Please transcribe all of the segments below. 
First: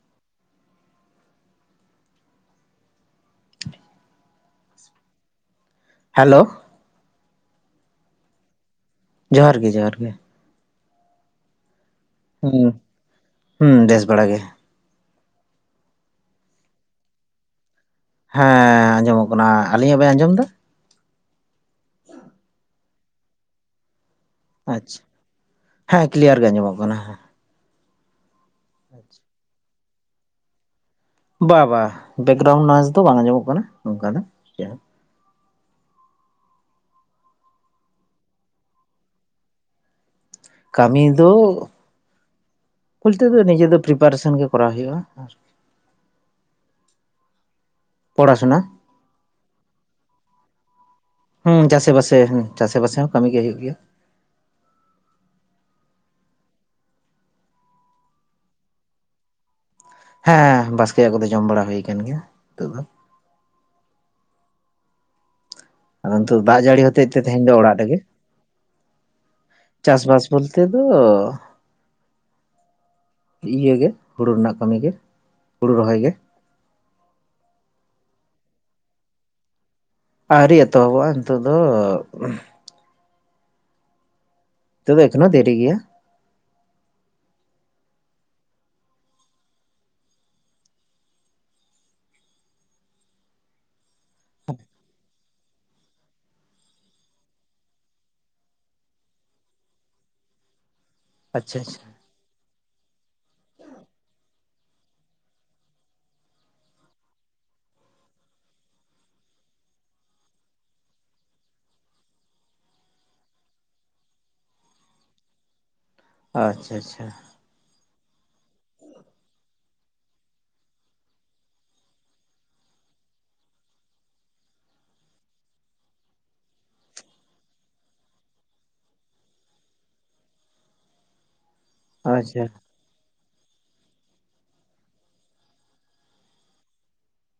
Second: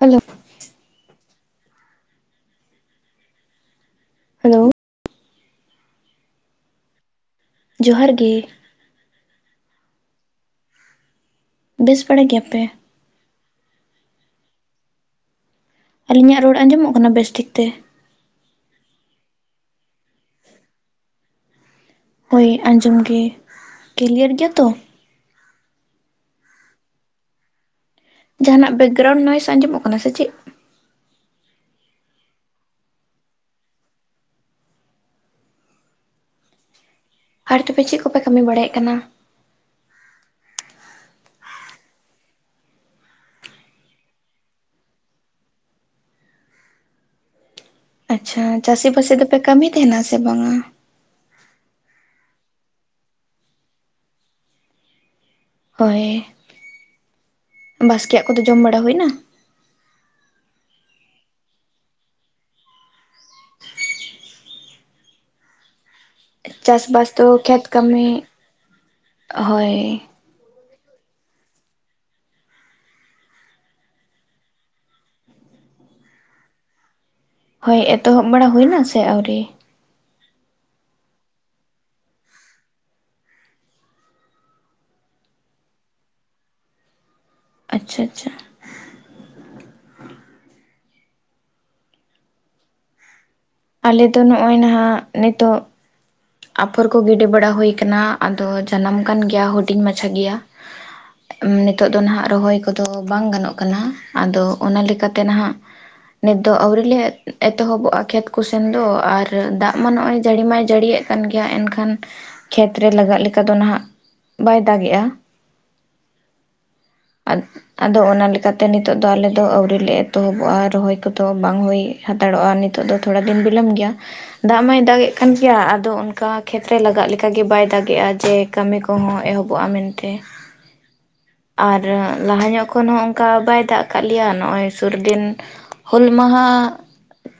Hello. Hello? Hello! ᱡᱚᱸᱦᱟᱨ ᱜᱮ᱾ ᱡᱚᱦᱟᱨ ᱜᱮ ᱡᱚᱦᱟᱨ ᱜᱮ ᱾ ᱵᱮᱥ ᱵᱟᱲᱟ ᱜᱮᱭᱟ ᱯᱮ? ᱦᱮᱸ ᱵᱮᱥ ᱵᱟᱲᱟ ᱜᱮ ᱾ ᱟᱞᱤᱧᱟᱜ ᱨᱚᱲ ᱟᱸᱡᱚᱢᱚᱜ ᱠᱟᱱᱟ ᱵᱮᱥ ᱴᱷᱤᱠ ᱛᱮ? ᱦᱮᱸ, ᱟᱸᱡᱚᱢᱚᱜ ᱠᱟᱱᱟ ᱾ ᱟᱞᱤᱧᱟᱜ ᱵᱮᱱ ᱟᱸᱡᱚᱢ ᱫᱟ? ᱦᱳᱭ ᱟᱸᱡᱚᱢ ᱜᱮ, ᱠᱤᱞᱭᱟᱨ ᱜᱮᱭᱟ ᱾ ᱟᱪᱪᱷᱟ, ᱦᱮᱸ ᱠᱞᱤᱭᱟᱨ ᱜᱮ ᱟᱸᱡᱚᱢᱚᱜ ᱠᱟᱱᱟ ᱾ ᱡᱟᱸᱦᱟᱱᱟᱜ ᱵᱮᱠᱜᱨᱟᱣᱩᱱᱰ ᱱᱚᱭᱮᱥ ᱟᱸᱡᱚᱢᱚᱜ ᱠᱟᱱᱟ ᱥᱮ ᱪᱮᱫ? ᱵᱟ ᱵᱟ ᱵᱮᱠᱜᱨᱟᱣᱩᱱᱰ ᱱᱚᱭᱮᱥ ᱫᱚ ᱵᱟᱝ ᱟᱸᱡᱚᱢᱚᱜ ᱠᱟᱱᱟ ᱱᱚᱝᱠᱟ ᱫᱚ ᱾ ᱟᱨ ᱛᱚᱵᱮ ᱪᱮᱫ ᱠᱚᱯᱮ ᱠᱟᱢᱤ ᱵᱟᱲᱟᱭᱮᱫ ᱠᱟᱱᱟ? ᱠᱟᱢᱤ ᱫᱚ, ᱵᱚᱞᱛᱮ ᱫᱚ ᱱᱤᱡᱮ ᱫᱚ ᱯᱨᱤᱯᱟᱨᱮᱥᱚᱱ ᱜᱮ ᱠᱚᱨᱟᱣ ᱦᱩᱭᱩᱜᱼᱟ ᱾ ᱟᱪᱪᱷᱟ, ᱯᱚᱲᱟᱥᱩᱱᱟ ᱪᱟᱥᱤ ᱵᱟᱥᱤ ᱫᱚᱯᱮ ᱠᱟᱹᱢᱤ ᱛᱟᱦᱮᱱᱟ ᱥᱮ ᱵᱟᱝᱟ? ᱦᱩᱸ ᱪᱟᱥᱮ ᱵᱟᱥᱮ ᱦᱩᱸ ᱪᱟᱥᱮ ᱵᱟᱥᱮ ᱦᱚᱸ ᱠᱟᱹᱢᱤ ᱜᱮ ᱦᱩᱭᱩᱜ ᱜᱮᱭᱟ ᱾ ᱦᱚᱭ, ᱵᱟᱥᱠᱮᱭᱟᱜ ᱠᱚᱫᱚ ᱡᱚᱢ ᱵᱟᱲᱟ ᱦᱩᱭ ᱱᱟ? ᱦᱮᱸ ᱵᱟᱥᱠᱮᱭᱟᱜ ᱠᱚᱫᱚ ᱡᱚᱢ ᱵᱟᱲᱟ ᱦᱩᱭ ᱟᱠᱟᱱ ᱜᱮᱭᱟ ᱱᱤᱛᱚᱜ ᱫᱚ ᱾ ᱟᱫᱚ ᱱᱤᱛᱚᱜ ᱫᱟᱜ ᱡᱟᱹᱲᱤ ᱦᱚᱛᱮᱡ ᱪᱟᱥᱵᱟᱥ ᱛᱮ ᱛᱮᱦᱮᱧ ᱫᱚ ᱠᱷᱮᱛ ᱚᱲᱟᱜ ᱨᱮᱜᱮ, ᱠᱟᱹᱢᱤ ᱦᱳᱭ ᱪᱟᱥᱵᱟᱥᱼᱼ ᱵᱚᱞᱛᱮ ᱫᱚᱼᱼ ᱤᱭᱟᱹ ᱜᱮ ᱦᱩᱲᱩ ᱨᱮᱱᱟᱜ ᱠᱟᱹᱢᱤ ᱜᱮ ᱦᱩᱲᱩ ᱨᱚᱦᱚᱭ ᱜᱮ ᱾ ᱦᱳᱭ ᱮᱛᱚᱦᱚᱵ ᱵᱟᱲᱟ ᱦᱩᱭᱱᱟ ᱥᱮ ᱟᱹᱣᱨᱤ? ᱟᱹᱣᱨᱤ ᱮᱛᱚᱦᱚᱵᱚᱜᱼᱟ ᱱᱤᱛᱚᱜ ᱫᱚ ᱾ ᱱᱤᱛᱚ ᱫᱚ ᱮᱠᱷᱱᱚ ᱫᱮᱨᱤ ᱜᱮᱭᱟ ᱾ ᱟᱪᱪᱷᱟ ᱟᱪᱪᱷᱟ ᱾ ᱟᱞᱮᱚ ᱱᱚᱜᱼᱚᱭ ᱱᱟᱜ ᱱᱤᱛᱚᱜᱼᱼ ᱟᱯᱷᱚᱨ ᱠᱚ ᱜᱤᱰᱤ ᱵᱟᱲᱟ ᱦᱩᱭ ᱠᱟᱱᱟ, ᱟᱫᱚ ᱡᱟᱱᱟᱢ ᱠᱟᱱ ᱜᱮᱭᱟ ᱦᱩᱰᱤᱧ ᱢᱟᱪᱷᱟ ᱜᱮᱭᱟ ᱾ ᱟᱪᱪᱷᱟ ᱱᱤᱛᱚᱜ ᱫᱚ ᱱᱟᱜ ᱨᱚᱦᱚᱭ ᱠᱚᱫᱚ ᱵᱟᱝ ᱜᱟᱱᱚᱜ ᱠᱟᱱᱟ ᱟᱫᱚ ᱚᱱᱟ ᱞᱮᱠᱟᱛᱮ ᱱᱟᱜᱼᱼ ᱱᱤᱛᱚᱜ ᱫᱚ ᱟᱹᱣᱨᱤ ᱞᱮ ᱮᱛᱚᱦᱚᱵᱚᱜᱼ ᱠᱷᱮᱛ ᱠᱚᱥᱮᱱ ᱫᱚ, ᱟᱨ ᱫᱟᱜ ᱢᱟ ᱱᱚᱜᱼᱚᱭ ᱡᱟᱹᱲᱤ ᱢᱟᱭ ᱡᱟᱹᱲᱤᱭᱮᱫᱼᱼ ᱠᱟᱱ ᱜᱮᱭᱟ ᱮᱱᱠᱷᱟᱱ ᱠᱷᱮᱛ ᱨᱮ ᱞᱟᱜᱟᱜ ᱞᱮᱠᱟ ᱫᱚ ᱱᱟᱜ ᱵᱟᱭ ᱫᱟᱜᱮᱜᱼᱟ ᱾ ᱟᱪᱪᱷᱟ ᱟᱪᱪᱷᱟ ᱾ ᱟᱫ ᱟᱫᱚ ᱚᱱᱟ ᱞᱮᱠᱟᱛᱮ ᱱᱤᱛᱚᱜ ᱫᱚ ᱟᱞᱮ ᱫᱚ ᱟᱹᱣᱨᱤᱞᱮ ᱮᱛᱚᱦᱚᱵᱚᱜᱼᱟ ᱨᱚᱦᱚᱭ ᱠᱚᱫᱚ ᱵᱟᱝ ᱦᱩᱭᱼᱼ ᱦᱟᱛᱟᱲᱚᱜᱼᱟ ᱱᱤᱛᱚᱜ ᱫᱚ ᱛᱷᱚᱲᱟ ᱫᱤᱱ ᱵᱤᱞᱚᱢ ᱜᱮᱭᱟ, ᱫᱟᱜ ᱢᱟᱭ ᱫᱟᱜᱮᱫ ᱠᱟᱱ ᱜᱮᱭᱟ ᱾ ᱟᱫᱚ ᱚᱱᱠᱟ ᱠᱷᱮᱛ ᱨᱮ ᱞᱟᱜᱟᱜ ᱞᱮᱠᱟ ᱜᱮ ᱵᱟᱭ ᱫᱟᱜᱮᱜᱼᱟ, ᱡᱮ ᱠᱟᱹᱢᱤ ᱠᱚᱦᱚᱸ ᱮᱦᱚᱵᱚᱜᱼᱟ ᱢᱮᱱᱛᱮ ᱾ [unintelligible] ᱟᱨ ᱟᱪᱪᱷᱟ ᱟᱪᱪᱷᱟ ᱞᱟᱦᱟ ᱧᱚᱜᱼᱼ ᱠᱷᱚᱱ ᱦᱚᱸ ᱚᱱᱠᱟ ᱵᱟᱭ ᱫᱟᱜ ᱠᱟᱜ ᱞᱮᱭᱟ, ᱱᱚᱜᱼᱚᱭ ᱥᱩᱨᱫᱤᱱ ᱦᱩᱞ ᱢᱟᱦᱟᱼᱼ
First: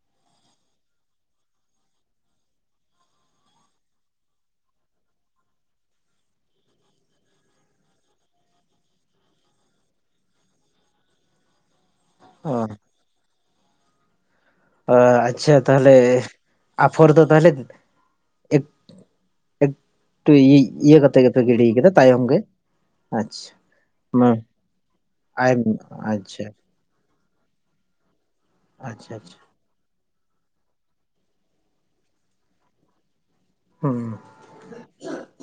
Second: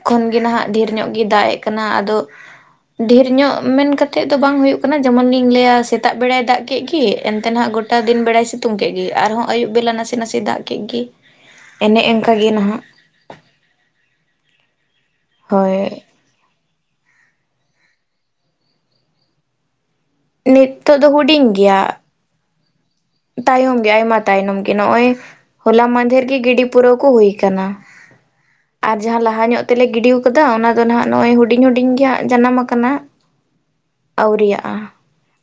ᱠᱷᱚᱱᱜᱮ ᱱᱟᱜ ᱰᱷᱤᱨ ᱧᱚᱜ ᱜᱮ ᱫᱟᱜᱮᱜ ᱠᱟᱱᱟ ᱟᱫᱚᱼᱼ ᱧᱚᱜ ᱢᱮᱱ ᱠᱟᱛᱮᱫ ᱫᱚ ᱵᱟᱝ ᱦᱩᱭᱩᱜ ᱠᱟᱱᱟ, ᱡᱮᱢᱚᱱ ᱞᱤᱧ ᱞᱟᱹᱭᱟ ᱥᱮᱛᱟᱜ ᱵᱮᱲᱟᱭ ᱫᱟᱜ ᱠᱮᱜ ᱜᱤ ᱮᱱᱛᱮ ᱱᱟᱜ ᱜᱚᱴᱼᱼ ᱮᱴᱟ ᱫᱤᱱ ᱵᱮᱲᱟᱭ ᱥᱤᱛᱩᱝ ᱠᱮᱜ ᱜᱮ, ᱟᱨᱦᱚᱸ ᱟᱭᱩᱵ ᱵᱮᱞᱟ ᱱᱟᱥᱮ ᱱᱟᱥᱮ ᱫᱟᱜ ᱠᱮᱜ ᱜᱮ ᱮᱱᱮ ᱮᱝᱠᱟ ᱾ ᱚᱱᱠᱟ ᱜᱮ ᱚ ᱱᱟᱜᱼᱼ ᱚ ᱟᱪᱪᱷᱟ ᱦᱳᱭ ᱛᱟᱦᱞᱮ ᱟᱯᱷᱚᱨ ᱫᱚ ᱛᱟᱦᱞᱮᱼᱼ ᱮᱠᱴᱩ ᱤᱭᱟᱹ ᱱᱤᱛᱚᱜ ᱫᱚ ᱠᱟᱛᱮ ᱜᱮᱯᱮ ᱦᱩᱰᱤᱧ ᱜᱤᱲᱤᱭ ᱜᱮᱭᱟ ᱠᱟᱫᱟ ᱛᱟᱭᱚᱢ ᱜᱮ ᱾ ᱛᱟᱭᱚᱢ ᱜᱮ ᱟᱭᱢᱟ ᱛᱟᱭᱱᱚᱢ ᱜᱮ, ᱱᱚᱜᱼᱚᱭ ᱟᱭᱮᱢ ᱦᱚᱞᱟ ᱢᱟᱸᱫᱷᱮᱨ ᱜᱤ ᱟᱪᱪᱷᱟ ᱜᱤᱰᱤᱼᱼ ᱯᱩᱨᱟᱹᱣ ᱠᱚ ᱦᱩᱭ ᱠᱟᱱᱟ᱾ ᱟᱨ ᱟᱪᱪᱷᱟ ᱡᱟᱸᱦᱟᱸ ᱟᱪᱪᱷᱟ ᱞᱟᱦᱟ ᱧᱚᱜᱼᱼ ᱛᱮᱞᱮ ᱜᱤᱰᱤᱣ ᱠᱟᱫᱟ ᱚᱱᱟ ᱫᱚ ᱱᱟᱜ ᱱᱚᱜᱼᱚᱭ ᱦᱩᱰᱤᱧ ᱦᱩᱰᱤᱧ ᱜᱮ ᱦᱟᱸᱜ ᱡᱟᱱᱟᱢ ᱟᱠᱟᱱᱟ ᱾ ᱦᱩᱸ ᱟᱹᱣᱨᱤᱭᱟᱜᱼᱟ,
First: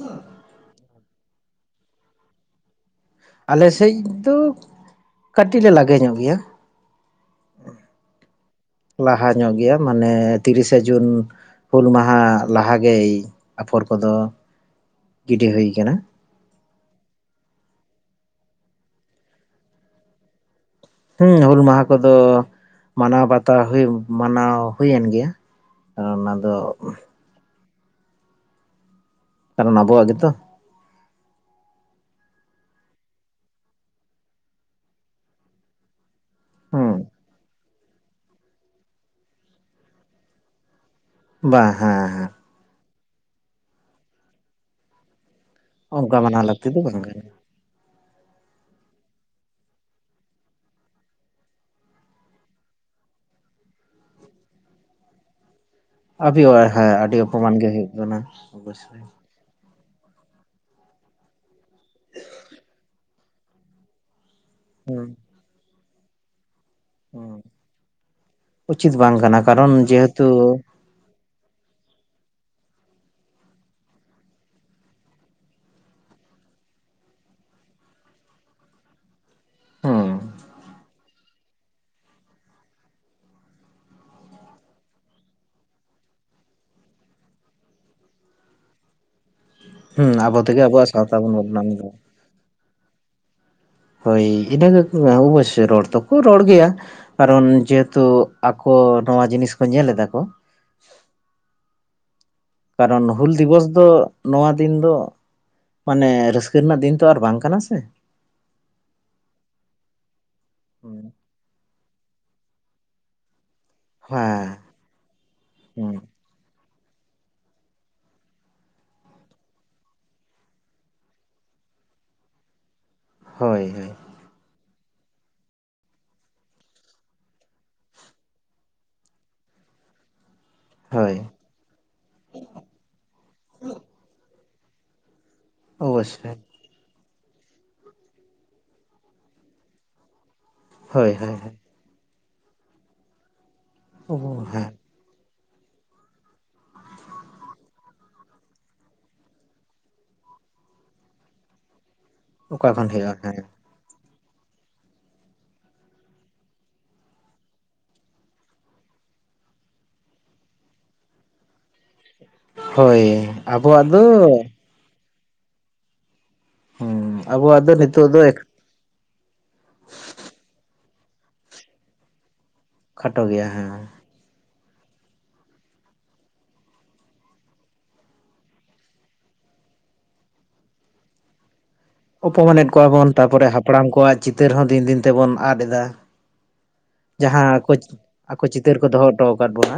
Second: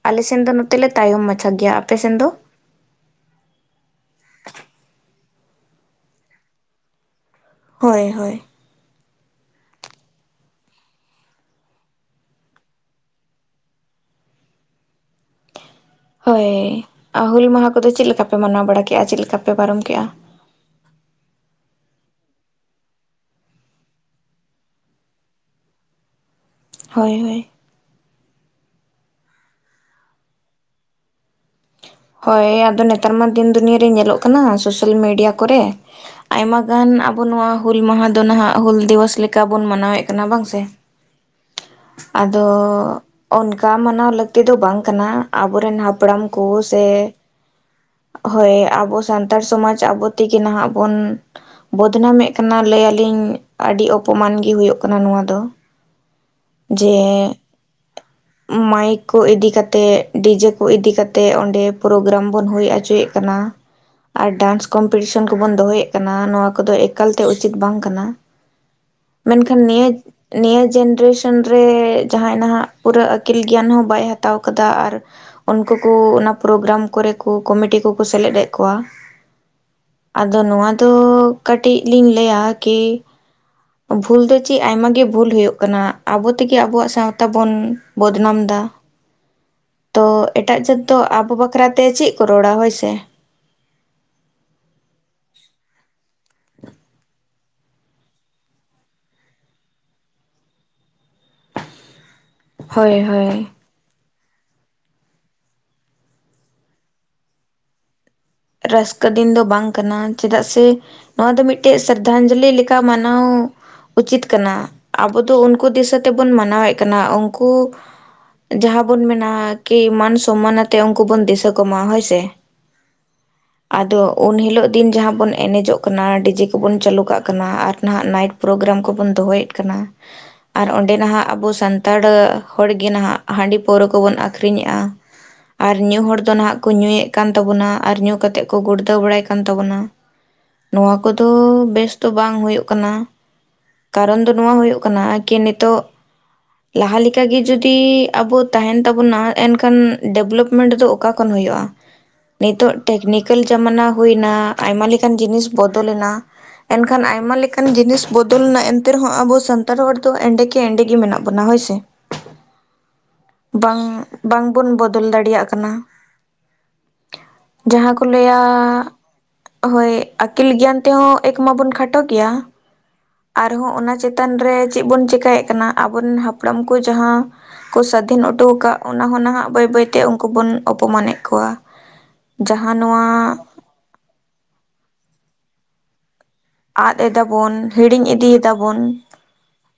ᱟᱞᱮ ᱥᱮᱱ ᱫᱚ ᱱᱚᱛᱮ ᱞᱮ ᱛᱟᱭᱚᱢ ᱢᱟᱪᱷᱟ ᱜᱮᱭᱟ ᱾ ᱟᱯᱮ ᱥᱮᱱ ᱫᱚ? ᱟᱞᱮ ᱥᱮᱡ ᱫᱚ ᱠᱟᱹᱴᱤᱡ ᱞᱮ ᱞᱟᱜᱮ ᱧᱚᱜ ᱜᱮᱭᱟ ᱾ ᱦᱳᱭ ᱦᱳᱭ᱾ ᱞᱟᱦᱟ ᱧᱚᱜ ᱜᱮᱭᱟ ᱢᱟᱱᱮ ᱛᱤᱨᱤᱥᱟ ᱡᱩᱱ ᱦᱩᱞ ᱢᱟᱦᱟ ᱞᱟᱦᱟ ᱜᱮᱭ ᱟᱯᱷᱚᱨ ᱠᱚᱫᱚ ᱜᱤᱰᱤ ᱦᱩᱭ ᱠᱟᱱᱟ᱾ ᱦᱳᱭ ᱟ ᱦᱩᱞ ᱢᱟᱦᱟ ᱠᱚᱫᱚ ᱪᱮᱫ ᱞᱮᱠᱟᱯᱮ ᱢᱟᱱᱟᱣ ᱵᱟᱲᱟ ᱠᱮᱜᱼᱟ? ᱪᱮᱫ ᱞᱮᱠᱟ ᱯᱮ ᱯᱟᱨᱚᱢ ᱠᱮᱜᱼᱟ? ᱦᱩᱸ ᱦᱩᱞ ᱢᱟᱦᱟ ᱠᱚᱫᱚ ᱢᱟᱱᱟᱣ ᱵᱟᱛᱟ ᱦᱩᱭᱩᱜ, ᱢᱟᱱᱟᱣ ᱦᱩᱭᱮᱱ ᱜᱮᱭᱟ᱾ ᱟᱨ ᱚᱱᱟ ᱫᱚ ᱦᱳᱭ ᱦᱳᱭ᱾ ᱠᱟᱨᱚᱱ ᱟᱵᱚᱣᱟᱜ ᱜᱮᱛᱚ᱾ ᱦᱳᱭ ᱟᱫᱚ ᱱᱮᱛᱟᱨ ᱢᱟ ᱫᱤᱱ ᱫᱩᱱᱤᱭᱟᱹ ᱨᱮ ᱧᱮᱞᱚᱜ ᱠᱟᱱᱟ ᱥᱳᱥᱟᱞ ᱢᱤᱰᱤᱭᱟ ᱠᱚᱨᱮ, ᱟᱭᱢᱟ ᱜᱟᱱ ᱦᱮᱸ ᱟᱵᱚ ᱱᱚᱣᱟ ᱦᱩᱞ ᱢᱟᱦᱟ ᱫᱚ ᱱᱟᱦᱟᱜ ᱦᱩᱞ ᱫᱤᱵᱚᱥ ᱞᱮᱠᱟ ᱵᱚᱱ ᱢᱟᱱᱟᱣᱮᱜ ᱠᱟᱱᱟ ᱵᱟᱝ ᱥᱮ᱾ ᱵᱟᱝ ᱦᱮᱸ ᱦᱮᱸ ᱟᱫᱚ ᱚᱱᱠᱟ ᱢᱟᱱᱟᱣ ᱞᱟᱹᱠᱛᱤ ᱫᱚ ᱵᱟᱝ ᱠᱟᱱᱟ᱾ ᱟᱵᱚᱨᱮᱱ ᱚᱱᱠᱟ ᱦᱟᱯᱲᱟᱢ ᱢᱟᱱᱟᱣ ᱠᱚ ᱞᱟᱹᱠᱛᱤ ᱫᱚ ᱥᱮ ᱵᱟᱝ ᱠᱟᱱᱟ ᱦᱳᱭ ᱟᱵᱚ ᱥᱟᱱᱛᱟᱲ ᱥᱚᱢᱟᱡᱽ ᱟᱵᱚ ᱛᱮᱜᱮ ᱱᱟᱦᱟᱜ ᱵᱚᱱ ᱵᱚᱫᱱᱟᱢᱮᱜ ᱠᱟᱱᱟ ᱞᱟᱹᱭ ᱟᱹᱞᱤᱧ ᱟᱹᱰᱤ ᱚᱯᱚᱢᱟᱱ ᱜᱮ ᱦᱩᱭᱩᱜ ᱠᱟᱱᱟ ᱱᱚᱣᱟ ᱫᱚ᱾ ᱟᱹᱵᱤ ᱳᱭᱮ ᱦᱮᱸ ᱡᱮ ᱟᱹᱰᱤ ᱚᱯᱚᱢᱟᱱ ᱜᱮ ᱦᱩᱭᱩᱜ ᱠᱟᱱᱟ ᱚᱵᱚᱥᱳᱭ᱾ ᱢᱟᱭᱤᱠ ᱠᱚ ᱤᱫᱤ ᱠᱟᱛᱮ ᱛᱮᱜ ᱰᱤᱡᱮ ᱠᱚ ᱤᱫᱤ ᱠᱟᱛᱮᱜ ᱚᱸᱰᱮ ᱯᱨᱳᱜᱨᱟᱢ ᱵᱚᱱ ᱦᱩᱭ ᱚᱪᱚᱭᱮᱜ ᱠᱟᱱᱟ, ᱟᱨ ᱰᱟᱱᱥ ᱦᱮᱸ ᱠᱚᱢᱯᱤᱴᱤᱥᱚᱱ ᱠᱚᱵᱚᱱ ᱫᱚᱦᱚᱭᱮᱜ ᱠᱟᱱᱟ ᱱᱚᱣᱟ ᱠᱚᱫᱚ ᱮ ᱮᱠᱟᱞᱛᱮ ᱦᱮᱸ ᱩᱪᱤᱛ ᱵᱟᱝ ᱠᱟᱱᱟ ᱩᱪᱤᱛ ᱵᱟᱝ ᱠᱟᱱᱟ ᱢᱮᱱᱠᱷᱟᱱ ᱠᱟᱨᱚᱱ ᱱᱤᱭᱟ ᱡᱮᱦᱮᱛᱩ ᱱᱤᱭᱟ ᱡᱮᱱᱨᱮᱥ ᱥᱚᱱ ᱨᱮ ᱡᱟᱦᱟᱸᱭ ᱱᱟᱦᱟᱜ ᱯᱩᱨᱟᱹ ᱟᱹᱠᱤᱞ ᱜᱮᱭᱟᱱ ᱦᱚᱸ ᱵᱟᱭ ᱦᱟᱛᱟᱣ ᱠᱟᱫᱟ, ᱟᱨ ᱩᱱᱠᱩ ᱠᱚ ᱚᱱᱟ ᱯᱨᱳᱜᱨᱟᱢ ᱠᱚᱨᱮ ᱠᱚ ᱠᱚᱢᱤᱴᱤ ᱠᱚᱠᱚ ᱥᱮᱞᱮᱫ ᱮᱫ ᱠᱚᱣᱟ᱾ ᱦᱮᱸ ᱟᱫᱚ ᱱᱚᱣᱟ ᱫᱚ ᱠᱟᱹᱴᱤᱜ ᱞᱤᱧ ᱞᱟᱹᱭᱟ ᱠᱤ ᱵᱷᱩᱞ ᱫᱚ ᱪᱮᱜ ᱟᱭᱢᱟ ᱜᱮ ᱵᱷᱩᱞ ᱦᱳᱭᱳᱜ ᱠᱟᱱᱟ ᱟᱵᱚ ᱛᱮᱜᱮ ᱟᱵᱚᱣᱟᱜ ᱥᱟᱶᱛᱟ ᱵᱚᱱ ᱵᱚᱫᱱᱟᱢᱫᱟ᱾ ᱛᱚ ᱦᱮᱸ ᱟᱵᱚ ᱮᱴᱟᱜ ᱛᱮᱜᱮ ᱡᱟᱹᱛ ᱟᱵᱚᱣᱟᱜ ᱫᱚ ᱥᱟᱶᱛᱟ ᱟᱵᱚ ᱵᱚᱱ ᱵᱟᱠᱷᱨᱟ ᱵᱚᱫᱱᱟᱢ ᱛᱮ ᱮᱫᱟ ᱪᱮᱜ ᱠᱚ ᱨᱚᱲᱟ ᱦᱳᱭᱥᱮ᱾ ᱦᱳᱭ ᱤᱱᱟᱹᱜᱮᱠᱚ ᱚᱵᱚᱥᱥᱳᱭ ᱨᱚᱲ ᱫᱚᱠᱚ ᱨᱚᱲ ᱜᱮᱭᱟ᱾ ᱠᱟᱨᱚᱱ ᱡᱮᱦᱮᱛᱩ ᱟᱠᱚ ᱱᱚᱣᱟ ᱡᱤᱱᱤᱥ ᱠᱚ ᱧᱮᱞᱮᱫᱟ ᱠᱚ, ᱦᱳᱭ ᱠᱟᱨᱚᱱ ᱦᱩᱞ ᱦᱳᱭ ᱫᱤᱵᱚᱥ ᱟᱫᱚ ᱱᱚᱣᱟ ᱫᱤᱱ ᱫᱚ ᱢᱟᱱᱮ ᱨᱟᱹᱥᱠᱟᱹ ᱨᱮᱱᱟᱜ ᱫᱤᱱ ᱛᱚ ᱟᱨ ᱵᱟᱝ ᱠᱟᱱᱟ ᱥᱮ᱾ ᱨᱟᱹᱥᱠᱟᱹ ᱫᱤᱱ ᱫᱚ ᱵᱟᱝ ᱠᱟᱱᱟ ᱪᱮᱫᱟᱜ ᱥᱮ ᱦᱩᱸ ᱱᱚᱣᱟ ᱫᱚ ᱢᱤᱫᱴᱮᱡ ᱥᱨᱟᱫᱷᱟᱧᱡᱚᱞᱤ ᱞᱮᱠᱟ ᱢᱟᱱᱟᱣ ᱩᱪᱤᱛ ᱦᱮᱸ ᱠᱟᱱᱟ ᱾ ᱟᱵᱚ ᱫᱚ ᱩᱱᱠᱩ ᱦᱩᱸ ᱫᱤᱥᱟᱹ ᱛᱮᱵᱚᱱ ᱢᱟᱱᱟᱣᱮᱜ ᱠᱟᱱᱟ, ᱩᱝᱠᱩ ᱡᱟᱦᱟᱸ ᱵᱚᱱ ᱢᱮᱱᱟ ᱠᱤ ᱢᱟᱱ ᱥᱚᱢᱢᱟᱱ ᱟᱛᱮ ᱩᱝᱠᱩ ᱵᱚᱱ ᱫᱤᱥᱟᱹ ᱠᱚᱢᱟ ᱦᱳᱭ ᱥᱮ᱾ ᱦᱳᱭ ᱦᱳᱭ ᱟᱫᱚ ᱩᱱ ᱦᱤᱞᱳᱜ ᱫᱤᱱ ᱡᱟᱦᱟᱸ ᱵᱚᱱ ᱮᱱᱮᱡᱚᱜ ᱠᱟᱱᱟ, ᱰᱤᱡᱮ ᱠᱚᱵᱚᱱ ᱪᱟᱹᱞᱩ ᱠᱟᱜ ᱠᱟᱱᱟ, ᱟᱨ ᱱᱟᱦᱟᱜ ᱱᱟᱭᱤᱴ ᱯᱨᱳᱜᱨᱟᱢ ᱠᱚᱵᱚᱱ ᱫᱚᱦᱚᱭᱮᱫ ᱠᱟᱱᱟ᱾ [unintelligible] ᱟᱨ ᱚᱸᱰᱮ ᱦᱳᱭ ᱱᱟᱦᱟᱜ ᱟᱵᱚ ᱥᱟᱱ ᱛᱟᱲ ᱦᱚᱲᱜᱮ ᱱᱟᱦᱟᱜ ᱦᱟᱺᱰᱤ ᱯᱟᱹᱣᱨᱟᱹ ᱠᱚᱵᱚᱱ ᱟᱹᱠᱷᱨᱤᱧᱮᱜᱼᱟ, ᱟᱨ ᱧᱩ ᱦᱚᱲ ᱫᱚ ᱚᱵᱚᱥᱥᱳᱭ ᱱᱟᱦᱟᱜ ᱠᱚ ᱧᱩᱭᱮᱜ ᱠᱟᱱ ᱛᱟᱵᱚᱱᱟ, ᱟᱨ ᱧᱩ ᱠᱟᱛᱮᱜ ᱠᱚ ᱜᱩᱲᱫᱷᱟᱹᱣ ᱵᱟᱲᱟᱭ ᱠᱟᱱ ᱛᱟᱵᱚᱱᱟ᱾ ᱱᱚᱣᱟ ᱦᱳᱭ ᱠᱚᱫᱚ ᱦᱳᱭ ᱦᱳᱭ ᱵᱮᱥ ᱫᱚ ᱵᱟᱝ ᱦᱳᱭᱳᱜ ᱠᱟᱱᱟ᱾ ᱚ ᱠᱟᱨᱚᱱ ᱫᱚ ᱱᱚᱣᱟ ᱦᱮᱸ ᱦᱳᱭᱳᱜ ᱠᱟᱱᱟ ᱠᱤ ᱱᱤᱛᱚᱜ [unintelligible] ᱞᱟᱦᱟ ᱞᱮᱠᱟᱜᱮ ᱡᱩᱫᱤ ᱟᱵᱚ ᱛᱟᱦᱮᱱ ᱛᱟᱵᱚᱱᱟ ᱮᱱᱠᱷᱟᱱ ᱰᱮᱵᱷᱞᱚᱯᱢᱮᱱᱴ ᱫᱚ ᱚᱠᱟ ᱠᱷᱚᱱ ᱦᱳᱭᱳᱜᱼᱟ᱾ ᱚᱠᱟ ᱱᱤᱛᱚᱜ ᱠᱷᱚᱱ ᱦᱩᱭᱩᱜᱼᱟ ᱴᱮᱠᱱᱤᱠᱮᱞ ᱦᱮᱸ ᱡᱟᱢᱟᱱᱟ ᱦᱩᱭᱱᱟ ᱟᱭᱢᱟ ᱞᱮᱠᱟᱱ ᱡᱤᱱᱤᱥ ᱵᱚᱫᱚᱞᱮᱱᱟ᱾ ᱮᱱᱠᱷᱟᱱ ᱟᱭᱢᱟ ᱞᱮᱠᱟᱱ ᱡᱤᱱᱤᱥ ᱵᱚᱫᱚᱞᱱᱟ ᱮᱱᱛᱮ ᱨᱮᱦᱚᱸ ᱟᱵᱚ ᱥᱟᱱᱛᱟᱲ ᱦᱚᱲ ᱫᱚ ᱮᱸᱰᱮ ᱮᱸᱰᱮ ᱜᱮ ᱢᱮᱱᱟᱜ ᱵᱚᱱᱟ ᱦᱳᱭᱥᱮ, ᱦᱳᱭ ᱵᱟᱝ ᱟᱵᱚᱣᱟᱜ ᱫᱚ ᱵᱟᱝ ᱵᱚᱱ ᱵᱚᱫ [unintelligible] ᱫᱟᱲᱮᱭᱟᱜ ᱠᱟᱱᱟ᱾ ᱦᱩᱸ ᱟᱵᱚᱣᱟᱜ ᱫᱚ ᱡᱟᱦᱟᱸ ᱠᱚ ᱱᱤᱛᱚᱜ ᱫᱚ ᱞᱟᱹᱭᱟ᱾ ᱦᱳᱭ ᱟᱹᱠᱤᱞ ᱜᱮᱭᱟᱱ ᱛᱮᱦᱚᱸ ᱮᱠ ᱢᱟᱵᱚᱱ ᱠᱷᱟᱴᱚ ᱜᱮᱭᱟ ᱠᱷᱟᱴᱚ ᱜᱮᱭᱟ ᱟᱨᱦᱚᱸ ᱦᱮᱸ ᱚᱱᱟ ᱪᱮ ᱛᱟᱱ ᱨᱮ ᱪᱮᱜ ᱵᱚᱱ ᱪᱮᱠᱟᱭᱮᱜ ᱠᱟᱱᱟ ᱟᱵᱚᱨᱮᱱ ᱦᱟᱯᱲᱟᱢ ᱠᱚ ᱡᱟᱦᱟᱸ ᱠᱚ ᱥᱟᱹᱫᱷᱤᱱ ᱦᱚᱴᱚ ᱠᱟᱜ ᱚᱱᱟ ᱦᱚᱸ ᱱᱟᱦᱟᱜ ᱵᱟᱹᱭ ᱵᱟᱹᱭᱛᱮ ᱩᱝᱠᱩ ᱵᱚᱱ ᱚᱯᱚᱢᱟᱱᱮᱜ ᱠᱚᱣᱟ᱾ ᱚᱯᱚᱢᱟᱱᱮᱫ ᱡᱟᱦᱟᱸ ᱠᱚᱣᱟ ᱵᱚᱱ ᱱᱚᱣᱟ ᱛᱟᱨᱯᱚᱨᱮ ᱦᱟᱯᱲᱟᱢ ᱠᱚᱣᱟᱜ ᱪᱤᱛᱟᱹᱨ ᱦᱚᱸ ᱫᱤᱱ ᱫᱤᱱ ᱛᱮ ᱵᱚᱱ ᱟᱫ ᱫᱟ᱾ ᱟᱫ ᱡᱟᱦᱟᱸ ᱠᱚ ᱮᱫᱟᱵᱚᱱ ᱦᱤᱲᱤᱧ ᱟᱠᱚ ᱪᱤᱛᱟᱹᱨ ᱤᱫᱤᱭᱮᱫᱟᱵᱚᱱ ᱠᱚ ᱫᱚᱦᱚ ᱦᱚᱴᱚ ᱟᱠᱟᱫ ᱵᱚᱱᱟ᱾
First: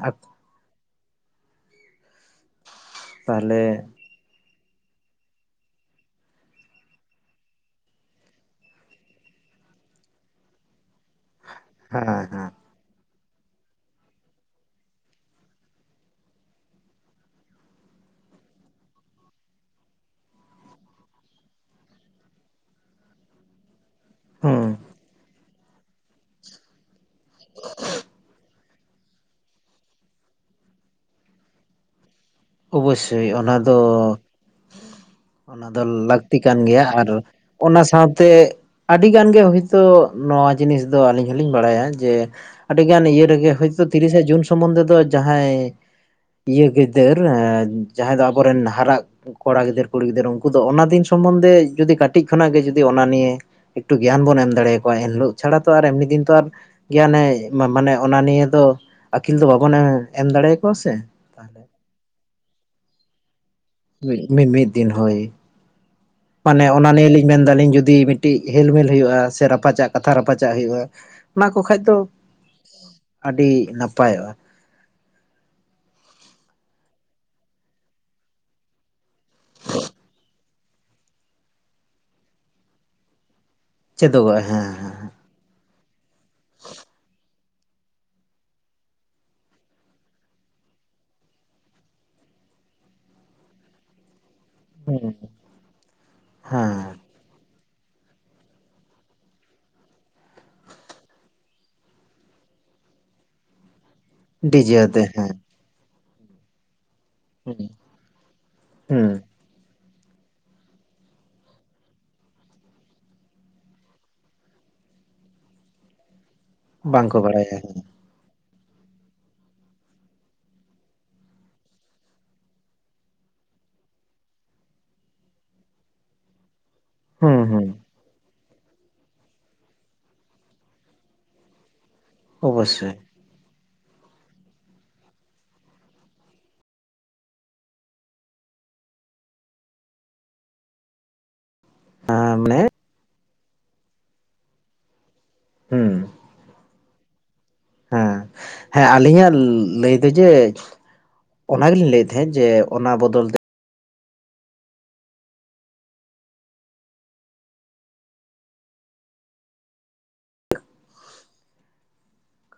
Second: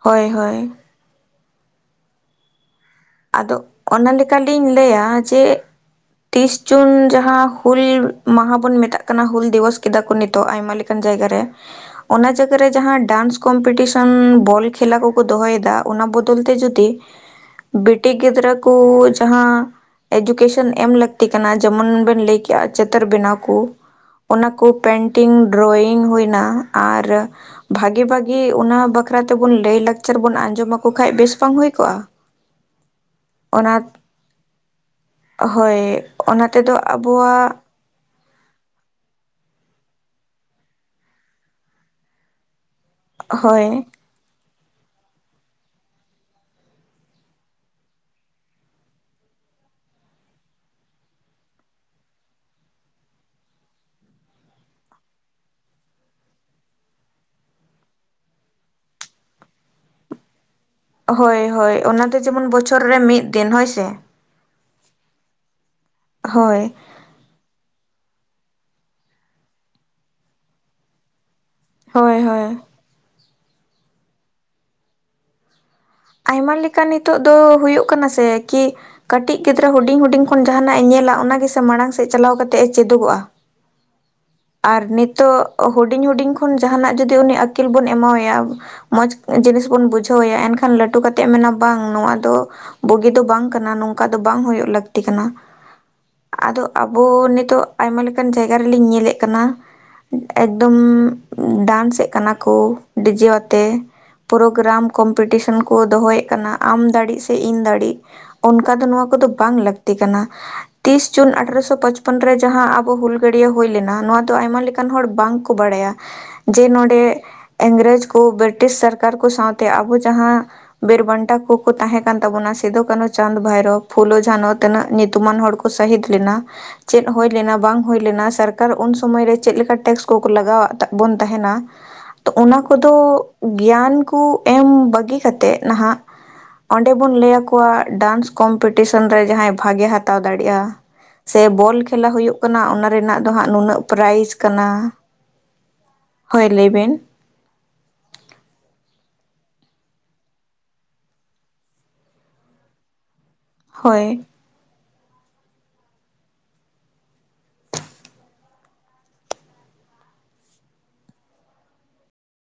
ᱦᱳᱭ ᱦᱳᱭ ᱟᱫᱚ ᱛᱟᱦᱚᱞᱮ ᱚᱱᱟ ᱞᱮᱠᱟ ᱞᱤᱧ ᱞᱟᱹᱭᱟ ᱡᱮ ᱛᱤᱥ ᱡᱩᱱ ᱡᱟᱦᱟᱸ ᱦᱩᱞ ᱢᱟᱦᱟ ᱵᱚᱱ ᱢᱮᱛᱟᱜ ᱠᱟᱱᱟ ᱦᱩᱞ ᱫᱤᱵᱚᱥ ᱠᱮᱫᱟ ᱠᱚᱤᱛᱚᱜ ᱟᱭᱢᱟ ᱞᱮᱠᱟ ᱡᱟᱭᱜᱟ ᱨᱮ ᱦᱮᱸ ᱚᱱᱟ ᱦᱮᱸ ᱡᱟᱭᱜᱟ ᱨᱮ ᱡᱟᱦᱟᱸ ᱰᱟᱱᱥ ᱠᱚᱢᱯᱤᱴᱤᱥᱚᱱ ᱵᱚᱞ ᱠᱷᱮᱞᱟ ᱠᱚ ᱠᱚ ᱫᱚᱦᱚᱭ ᱮᱫᱟ ᱚᱱᱟ ᱵᱚᱫᱚᱞ ᱛᱮ ᱡᱩᱫᱤ ᱵᱤᱴᱤ ᱜᱤᱫᱽᱨᱟᱹ ᱠᱚ ᱡᱟᱦᱟᱸ ᱮᱰᱩᱠᱮᱥᱚᱱ ᱮᱢ ᱞᱟᱹᱠᱛᱤ ᱠᱟᱱᱟ ᱡᱮᱢᱚᱱ ᱵᱮᱱ ᱞᱟᱹᱭ ᱠᱮᱜᱼᱟ ᱪᱤᱛᱟᱹᱨ ᱵᱮᱱᱟᱣ ᱠᱚ ᱚᱱᱟ ᱦᱩᱸ ᱠᱚ ᱯᱮᱱᱴᱤᱝ ᱰᱨᱚᱭᱤᱝ ᱦᱩᱭᱱᱟ ᱟᱨ ᱵᱷᱟᱜᱤ ᱵᱷᱟᱜᱤ ᱚᱱᱟ ᱵᱟᱠᱷᱨᱟ ᱛᱮᱵᱚᱱ ᱞᱟᱹᱭ ᱞᱟᱠᱪᱟᱨ ᱵᱚᱱ ᱟᱸᱡᱚᱢ ᱟᱠᱚ ᱠᱷᱟᱱ ᱵᱮᱥ ᱵᱟᱝ ᱦᱩᱭ ᱠᱚᱜᱼᱟ᱾ ᱚᱵᱚᱥᱳᱭ ᱚᱱᱟ ᱫᱚ ᱚᱱᱟ ᱦᱳᱭ ᱫᱚ ᱞᱟᱹᱠᱛᱤ ᱚᱱᱟ ᱠᱟᱱ ᱛᱮᱫᱚ ᱜᱮᱭᱟ ᱟᱨ ᱟᱵᱚᱣᱟᱜ ᱚᱱᱟ ᱥᱟᱶ ᱛᱮ ᱛᱮ ᱟᱹᱰᱤ ᱜᱟᱱ ᱜᱮ ᱦᱳᱭᱛᱳ ᱱᱚᱣᱟ ᱡᱤᱱᱤᱥ ᱫᱚ ᱟᱹᱞᱤᱧ ᱦᱚᱞᱤᱧ ᱵᱟᱲᱟᱭᱟ ᱡᱮ ᱟᱹᱰᱤ ᱜᱟᱱ ᱤᱭᱟᱹ ᱨᱮ ᱜᱮ ᱦᱳᱭ ᱦᱚᱭᱛᱳ ᱛᱤᱨᱤᱥᱟᱜ ᱡᱩᱱ ᱥᱚᱢᱚᱱᱫᱷᱮ ᱫᱚ ᱡᱟᱦᱟᱸᱭ ᱤᱭᱟᱹ ᱜᱤᱫᱟᱹᱨ ᱡᱟᱦᱟᱸᱭ ᱫᱚ ᱟᱵᱚᱨᱮᱱ ᱦᱟᱨᱟᱜ ᱠᱚᱲᱟ ᱜᱤᱫᱟᱹᱨᱟᱹ ᱠᱩᱲᱤ ᱜᱤᱫᱟᱹᱨᱟᱹ ᱩᱱᱠᱩ ᱫᱚ ᱚᱱᱟ ᱫᱤᱱ ᱥᱚᱢᱚᱱᱫᱷᱮ ᱡᱩᱫᱤ ᱠᱟᱹᱴᱤᱡ ᱠᱷᱚᱱᱟᱜ ᱜᱮ ᱡᱩᱫᱤ ᱚᱱᱟ ᱱᱤᱭᱮ ᱮᱠᱴᱩ ᱜᱮᱭᱟᱱ ᱵᱚᱱ ᱮᱢ ᱫᱟᱲᱮᱭᱟᱠᱚᱣᱟ ᱮᱱᱦᱤᱞᱳᱜ ᱪᱷᱟᱲᱟ ᱛᱚ ᱟᱨ ᱮᱢᱱᱤ ᱫ ᱛᱚ ᱟᱨ ᱜᱮᱭᱟᱱᱮ ᱢᱟᱱᱮ ᱚᱱᱟ ᱱᱤᱭᱟᱹ ᱫᱚ ᱟᱹᱠᱤᱞ ᱫᱚ ᱵᱟᱵᱚᱱ ᱮᱢ ᱫᱟᱲᱮᱭᱟᱠᱚᱣᱟ ᱥᱮ ᱦᱳᱭ ᱦᱳᱭ ᱚᱱᱟ ᱫᱚ ᱡᱮᱢᱚᱱ ᱵᱚᱪᱷᱚᱨ ᱨᱮ ᱢᱤᱫ ᱫᱤᱱ ᱦᱳᱭ ᱥᱮ᱾ ᱢᱤ ᱢᱤᱫ ᱫᱤᱱ ᱦᱳᱭ ᱢᱟᱱᱮ ᱦᱳᱭ ᱚᱱᱟ ᱱᱤᱭᱮ ᱞᱤᱧ ᱢᱮᱱ ᱫᱟᱞᱤᱧ ᱡᱩᱫᱤ ᱢᱤᱫᱴᱤᱡ ᱦᱮᱞᱢᱮᱞ ᱦᱩᱭᱩᱜᱼᱟ ᱥᱮ ᱨᱟᱯᱟᱪᱟᱜ ᱠᱟᱛᱷᱟ ᱨᱟᱯᱟᱪᱟᱜ ᱦᱩᱭᱩᱜᱼᱟ᱾ ᱚᱱᱟ ᱠᱚ ᱠᱷᱟᱡ ᱫᱚ ᱦᱳᱭ ᱦᱳᱭ ᱟᱹᱰᱤ ᱱᱟᱯᱟᱭᱚᱜᱼᱟ᱾ ᱟᱭᱢᱟ ᱞᱮᱠᱟ ᱱᱤᱛᱚᱜ ᱫᱚ ᱦᱳᱭᱳᱜ ᱠᱟᱱᱟ ᱥᱮ ᱠᱤ ᱠᱟᱹᱴᱤᱡ ᱜᱤᱫᱽᱨᱟᱹ ᱦᱩᱰᱤᱧ ᱦᱩᱰᱤᱧ ᱛᱚᱠᱷᱚᱱ ᱡᱟᱦᱟᱱᱟᱜ ᱮ ᱧᱮᱞᱟ ᱚᱱᱟ ᱜᱮᱥᱮ ᱢᱟᱲᱟᱝ ᱥᱮᱫ ᱪᱟᱞᱟᱣ ᱠᱟᱛᱮ ᱮ ᱪᱮᱫᱚᱜᱚᱜᱼᱟ᱾ ᱪᱮᱫᱚᱜᱼᱟᱭ ᱦᱮᱸ ᱟᱨ ᱦᱮᱸ ᱱᱤᱛᱚᱜ ᱦᱩᱰᱤᱧ ᱦᱩᱰᱤᱧ ᱠᱷᱚᱱ ᱡᱟᱦᱟᱱᱟᱜ ᱡᱩᱫᱤ ᱩᱱᱤ ᱟᱹᱠᱤᱞ ᱵᱚᱱ ᱮᱢᱟᱣᱟᱭᱟ ᱢᱚᱸᱡᱽ ᱡᱤᱱᱤᱥ ᱵᱚᱱ ᱵᱩᱡᱷᱟᱹᱣ ᱮᱭᱟ ᱮᱱᱠᱷᱟᱱ ᱞᱟᱹᱩ ᱞᱟᱴᱩ ᱠᱟᱛᱮ ᱢᱮᱱᱟ ᱵᱟᱝ ᱱᱚᱣᱟ ᱫᱚ ᱵᱩᱜᱤ ᱫᱚ ᱵᱟᱝ ᱠᱟᱱᱟ ᱱᱚᱝ ᱚᱱᱠᱟ ᱫᱚ ᱵᱟᱝᱳ ᱞᱟᱹᱠᱛᱤ ᱦᱩᱸ ᱠᱟᱱᱟ ᱟᱫᱚ ᱦᱮᱸ ᱟᱵᱚ ᱱᱤᱛᱚᱜ ᱟᱭᱢᱟ ᱞᱮᱠᱟᱱ ᱡᱟᱭᱜᱟ ᱨᱮᱞᱤᱧ ᱧᱮᱞᱮᱫ ᱠᱟᱱᱟ᱾ ᱮᱠᱫᱚᱢ ᱰᱟᱱᱥᱮᱫ ᱠᱟᱱᱟ ᱠᱚ ᱰᱤᱡᱮ ᱟᱛᱮ᱾ ᱰᱤᱡᱮ ᱯᱨᱳᱜᱨᱟᱢ ᱟᱛᱮ ᱦᱮᱸ ᱠᱚᱢᱯᱤᱴᱤ ᱠᱚ ᱫᱚᱦᱚᱭᱮᱫ ᱠᱟᱱᱟ ᱟᱢ ᱫᱟᱲᱮᱜ ᱥᱮ ᱤᱧ ᱫᱟᱲᱮᱜ ᱚᱱᱠᱟ ᱫᱚ ᱦᱩᱸ ᱱᱚᱣᱟ ᱠᱚᱫᱚ ᱵᱟᱝ ᱞᱟᱹᱠᱛᱤ ᱠᱟᱱᱟ᱾ ᱛᱤᱥ ᱡᱩᱱ ᱟᱴᱷᱨᱚ ᱯᱚᱪᱯᱚᱱ ᱨᱮ ᱡᱟᱦᱟᱸ ᱟᱵᱚ ᱦᱩᱞ ᱜᱟᱹᱲᱭᱟᱹ ᱦᱩᱭ ᱞᱮᱱᱟ ᱱᱚᱣᱟ ᱫᱚ ᱟᱭᱢᱟ ᱞᱮᱠᱟ᱾ ᱚᱱᱠᱟᱱ ᱦᱚᱲ ᱵᱟᱝ ᱠᱚ ᱵᱟᱲᱟᱭᱟ᱾ [inaudible] ᱡᱮ ᱵᱟᱝᱠᱚ ᱱᱚᱸᱰᱮ ᱵᱟᱲᱟᱭᱟ ᱤᱝᱨᱮᱡᱽ ᱠᱚ ᱵᱨᱤᱴᱤᱥ ᱥᱚᱨᱠᱟᱨ ᱠᱚ ᱥᱟᱶᱛᱮ ᱟᱵᱚ ᱡᱟᱦᱟᱸ ᱵᱤᱨᱵᱟᱱᱴᱟ ᱠᱚ ᱠᱚ ᱛᱟᱦᱮᱸ ᱠᱟᱱ ᱛᱟᱵᱚᱱᱟ ᱥᱤᱫᱩ ᱠᱟᱹᱱᱦᱩ ᱪᱟᱸᱫᱽ ᱵᱷᱟᱭᱨᱳ ᱯᱷᱩᱞᱳ ᱡᱷᱟᱱᱚ ᱛᱤᱱᱟᱹᱜ ᱧᱩᱛᱩᱢᱟᱱ ᱦᱚᱲ ᱠᱚ ᱥᱟᱹᱦᱤᱫ ᱞᱮᱱᱟ ᱪᱮᱫ ᱦᱩᱭ ᱦᱩᱸ ᱞᱮᱱᱟ ᱦᱩᱸ ᱵᱟᱝ ᱦᱩᱭ ᱞᱮᱱᱟ, ᱥᱚᱨᱠᱟᱨ ᱩᱱ ᱥᱚᱢᱚᱭ ᱨᱮ ᱪᱮᱫ ᱞᱮᱠᱟ ᱴᱮᱠᱥ ᱠᱚᱠᱚ ᱞᱟᱜᱟᱣᱟᱜ ᱵᱚᱱ ᱛᱟᱦᱮᱱᱟ ᱾ ᱛᱚ, ᱚᱱᱟ ᱠᱚᱫᱚ ᱚᱵᱚᱥᱥᱳᱭ ᱜᱮᱭᱟᱱ ᱠᱚ ᱮᱢ ᱵᱟᱹᱜᱤ ᱠᱟᱛᱮᱜ ᱱᱟᱦᱟᱜ ᱚᱸᱰᱮ ᱵᱚᱱ ᱞᱟᱹᱭ ᱟᱠᱚᱣᱟ ᱰᱟᱱᱥ ᱠᱚᱢᱯᱤᱴᱤᱥᱮᱱ ᱨᱮ ᱡᱟᱦᱟᱸᱭ ᱵᱷᱟᱜᱮ ᱦᱟᱛᱟᱣ ᱫᱟᱲᱮᱭᱟᱜᱼᱟ ᱾ ᱥᱮ ᱵᱚᱞ ᱠᱷᱮᱞᱟ ᱦᱳᱭᱳᱜ ᱢᱟᱱᱮ ᱠᱟᱱᱟ ᱚᱱᱟ ᱨᱮᱱᱟᱜ ᱫᱚ ᱦᱟᱸᱜ ᱱᱩᱱᱟᱹᱜ ᱯᱨᱟᱭᱤᱡᱽ ᱠᱟᱱᱟ ᱾ ᱦᱩᱸᱻ ᱾ ᱦᱳᱭ, ᱞᱟᱹᱭᱵᱮᱱ? ᱦᱮᱸ, ᱥᱮᱸ ᱦᱮᱸ ᱟᱹᱞᱤᱧᱟᱜ ᱞᱟᱹᱭ ᱫᱚ ᱡᱮ ᱚᱱᱟᱜᱞᱤᱧ ᱞᱟᱹᱭᱮᱫ ᱛᱟᱦᱮᱸᱫ ᱡᱮ ᱚᱱᱟ ᱵᱚᱫᱚᱞ ᱛᱮ ᱦᱳᱭ ᱾